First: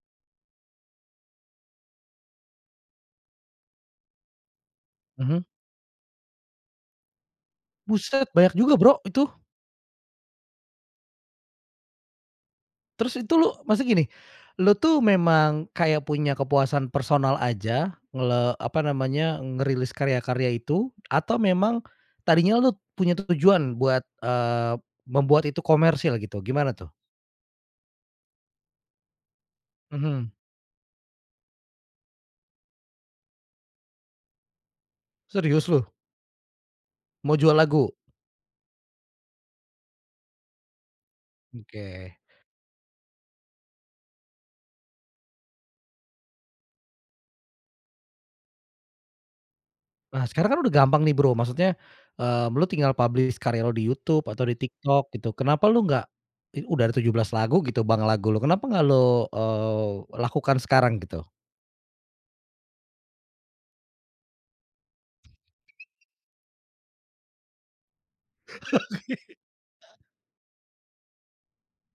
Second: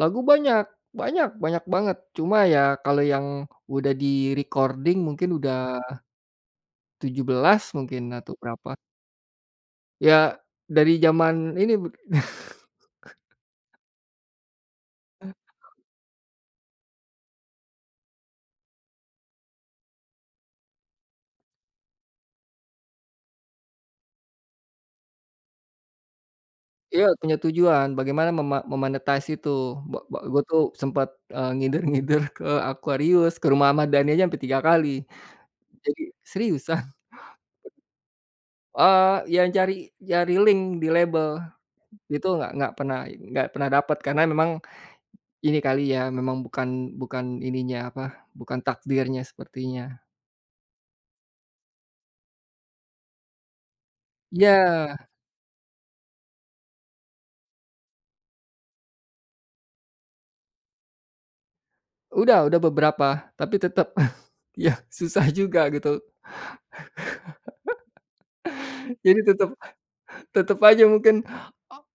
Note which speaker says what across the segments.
Speaker 1: Lagu banyak banyak banyak banget cuma ya kalau yang udah di-recording mungkin
Speaker 2: Mhm.
Speaker 1: udah 17 mungkin
Speaker 2: Buset
Speaker 1: atau
Speaker 2: banyak juga
Speaker 1: berapa.
Speaker 2: Bro, itu.
Speaker 1: Ya dari zaman ini b
Speaker 2: Terus itu lu maksudnya gini, lu tuh memang kayak punya kepuasan personal aja ngle apa namanya, ngerilis karya-karya itu atau memang tadinya lu punya tujuan buat, eee, membuat itu komersil gitu gimana tuh?
Speaker 1: Iya punya tujuan bagaimana mema me-monetize itu bak bak
Speaker 2: Mhm.
Speaker 1: gue tuh sempet, eee, ngider-ngider ke Aquarius, ke rumah Ahmad Dhani aja ampe 3 kali,
Speaker 2: Serius lu?
Speaker 1: jadi seriusan.
Speaker 2: Mau jual lagu?
Speaker 1: Eee, ya cari cari link di label,
Speaker 2: Oke.
Speaker 1: itu nggak nggak pernah pernah i nggak pernah dapet karena memang, ini kali ya memang bukan bukan ininya apa, bukan takdirnya sepertinya.
Speaker 2: Nah sekarang kan udah gampang nih Bro, maksudnya, eee, lu tinggal publish karya lu di YouTube atau di
Speaker 1: Iya.
Speaker 2: TikTok gitu kenapa lu nggak, i udah ada 17 lagu gitu Bang, lagu lu kenapa nggak lu, eee, lakukan sekarang gitu.
Speaker 1: Udah udah beberapa, tapi tetep ya susah juga gitu. Jadi tetep tetep aja mungkin,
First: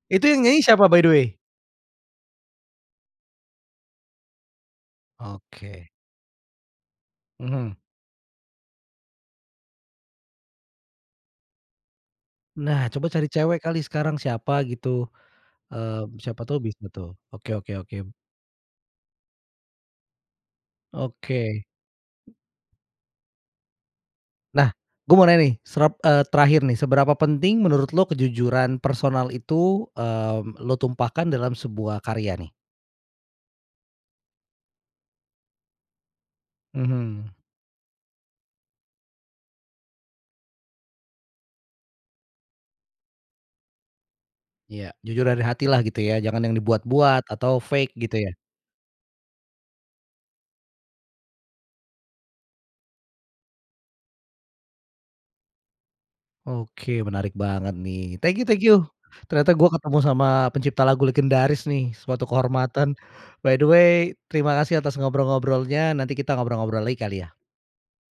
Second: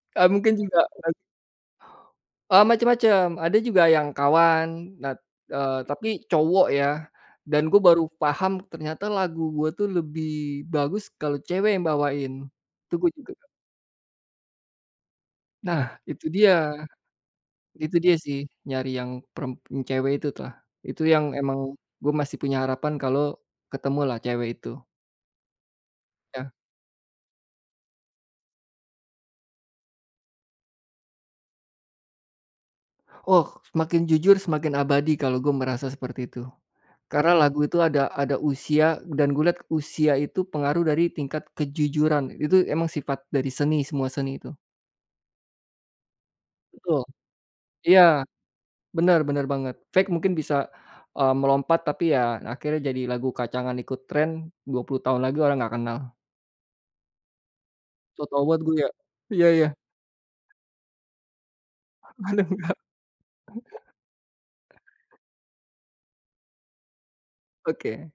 Speaker 2: Itu
Speaker 1: eee,
Speaker 2: yang
Speaker 1: mungkin
Speaker 2: nyanyi
Speaker 1: juga
Speaker 2: siapa by the
Speaker 1: kan
Speaker 2: way?
Speaker 1: Eee, macam-macam ada juga yang kawan nah, eee,
Speaker 2: Oke.
Speaker 1: tapi cowok ya, dan
Speaker 2: Mhm.
Speaker 1: gue baru paham ternyata lagu gue tuh lebih bagus kalau cewek yang bawain,
Speaker 2: Nah
Speaker 1: itu
Speaker 2: coba
Speaker 1: gue
Speaker 2: cari
Speaker 1: juga
Speaker 2: cewek kali sekarang siapa gitu,
Speaker 1: Nah
Speaker 2: eee,
Speaker 1: itu
Speaker 2: siapa
Speaker 1: dia
Speaker 2: tuh bisa tuh, oke oke
Speaker 1: itu
Speaker 2: oke.
Speaker 1: dia sih nyari yang perem yang cewek itulah, itu yang emang
Speaker 2: Oke.
Speaker 1: gue masih punya harapan kalau ketemulah cewek itu.
Speaker 2: Nah, gua mau nanya nih srep eee,
Speaker 1: Ya.
Speaker 2: terakhir nih seberapa penting menurut lu kejujuran personal itu, eee, lu tumpahkan dalam sebuah karya nih?
Speaker 1: Oh semakin jujur semakin abadi kalau gua merasa seperti itu,
Speaker 2: Mhm.
Speaker 1: karena lagu itu ada ada usia dan gua lihat usia itu pengaruh dari tingkat kejujuran itu emang sifat dari seni semua seni itu.
Speaker 2: Iya jujur dari hatilah gitu ya jangan yang
Speaker 1: Betul,
Speaker 2: dibuat-buat atau fake gitu
Speaker 1: iya,
Speaker 2: ya.
Speaker 1: bener bener banget fake mungkin bisa, eee, melompat tapi ya akhirnya jadi lagu kacangan ikut tren 20 tahun lagi orang nggak kenal.
Speaker 2: Oke menarik banget nih
Speaker 1: Sok
Speaker 2: thank
Speaker 1: tahu
Speaker 2: you
Speaker 1: banget
Speaker 2: thank
Speaker 1: gua
Speaker 2: you,
Speaker 1: ya, iya
Speaker 2: ternyata
Speaker 1: iya.
Speaker 2: gua ketemu sama pencipta lagu legendaris nih suatu kehormatan, by the way
Speaker 1: [unintelligible]
Speaker 2: terima kasih atas ngobrol-ngobrolnya nanti kita ngobrol-ngobrol lagi kali ya.
Speaker 1: Oke.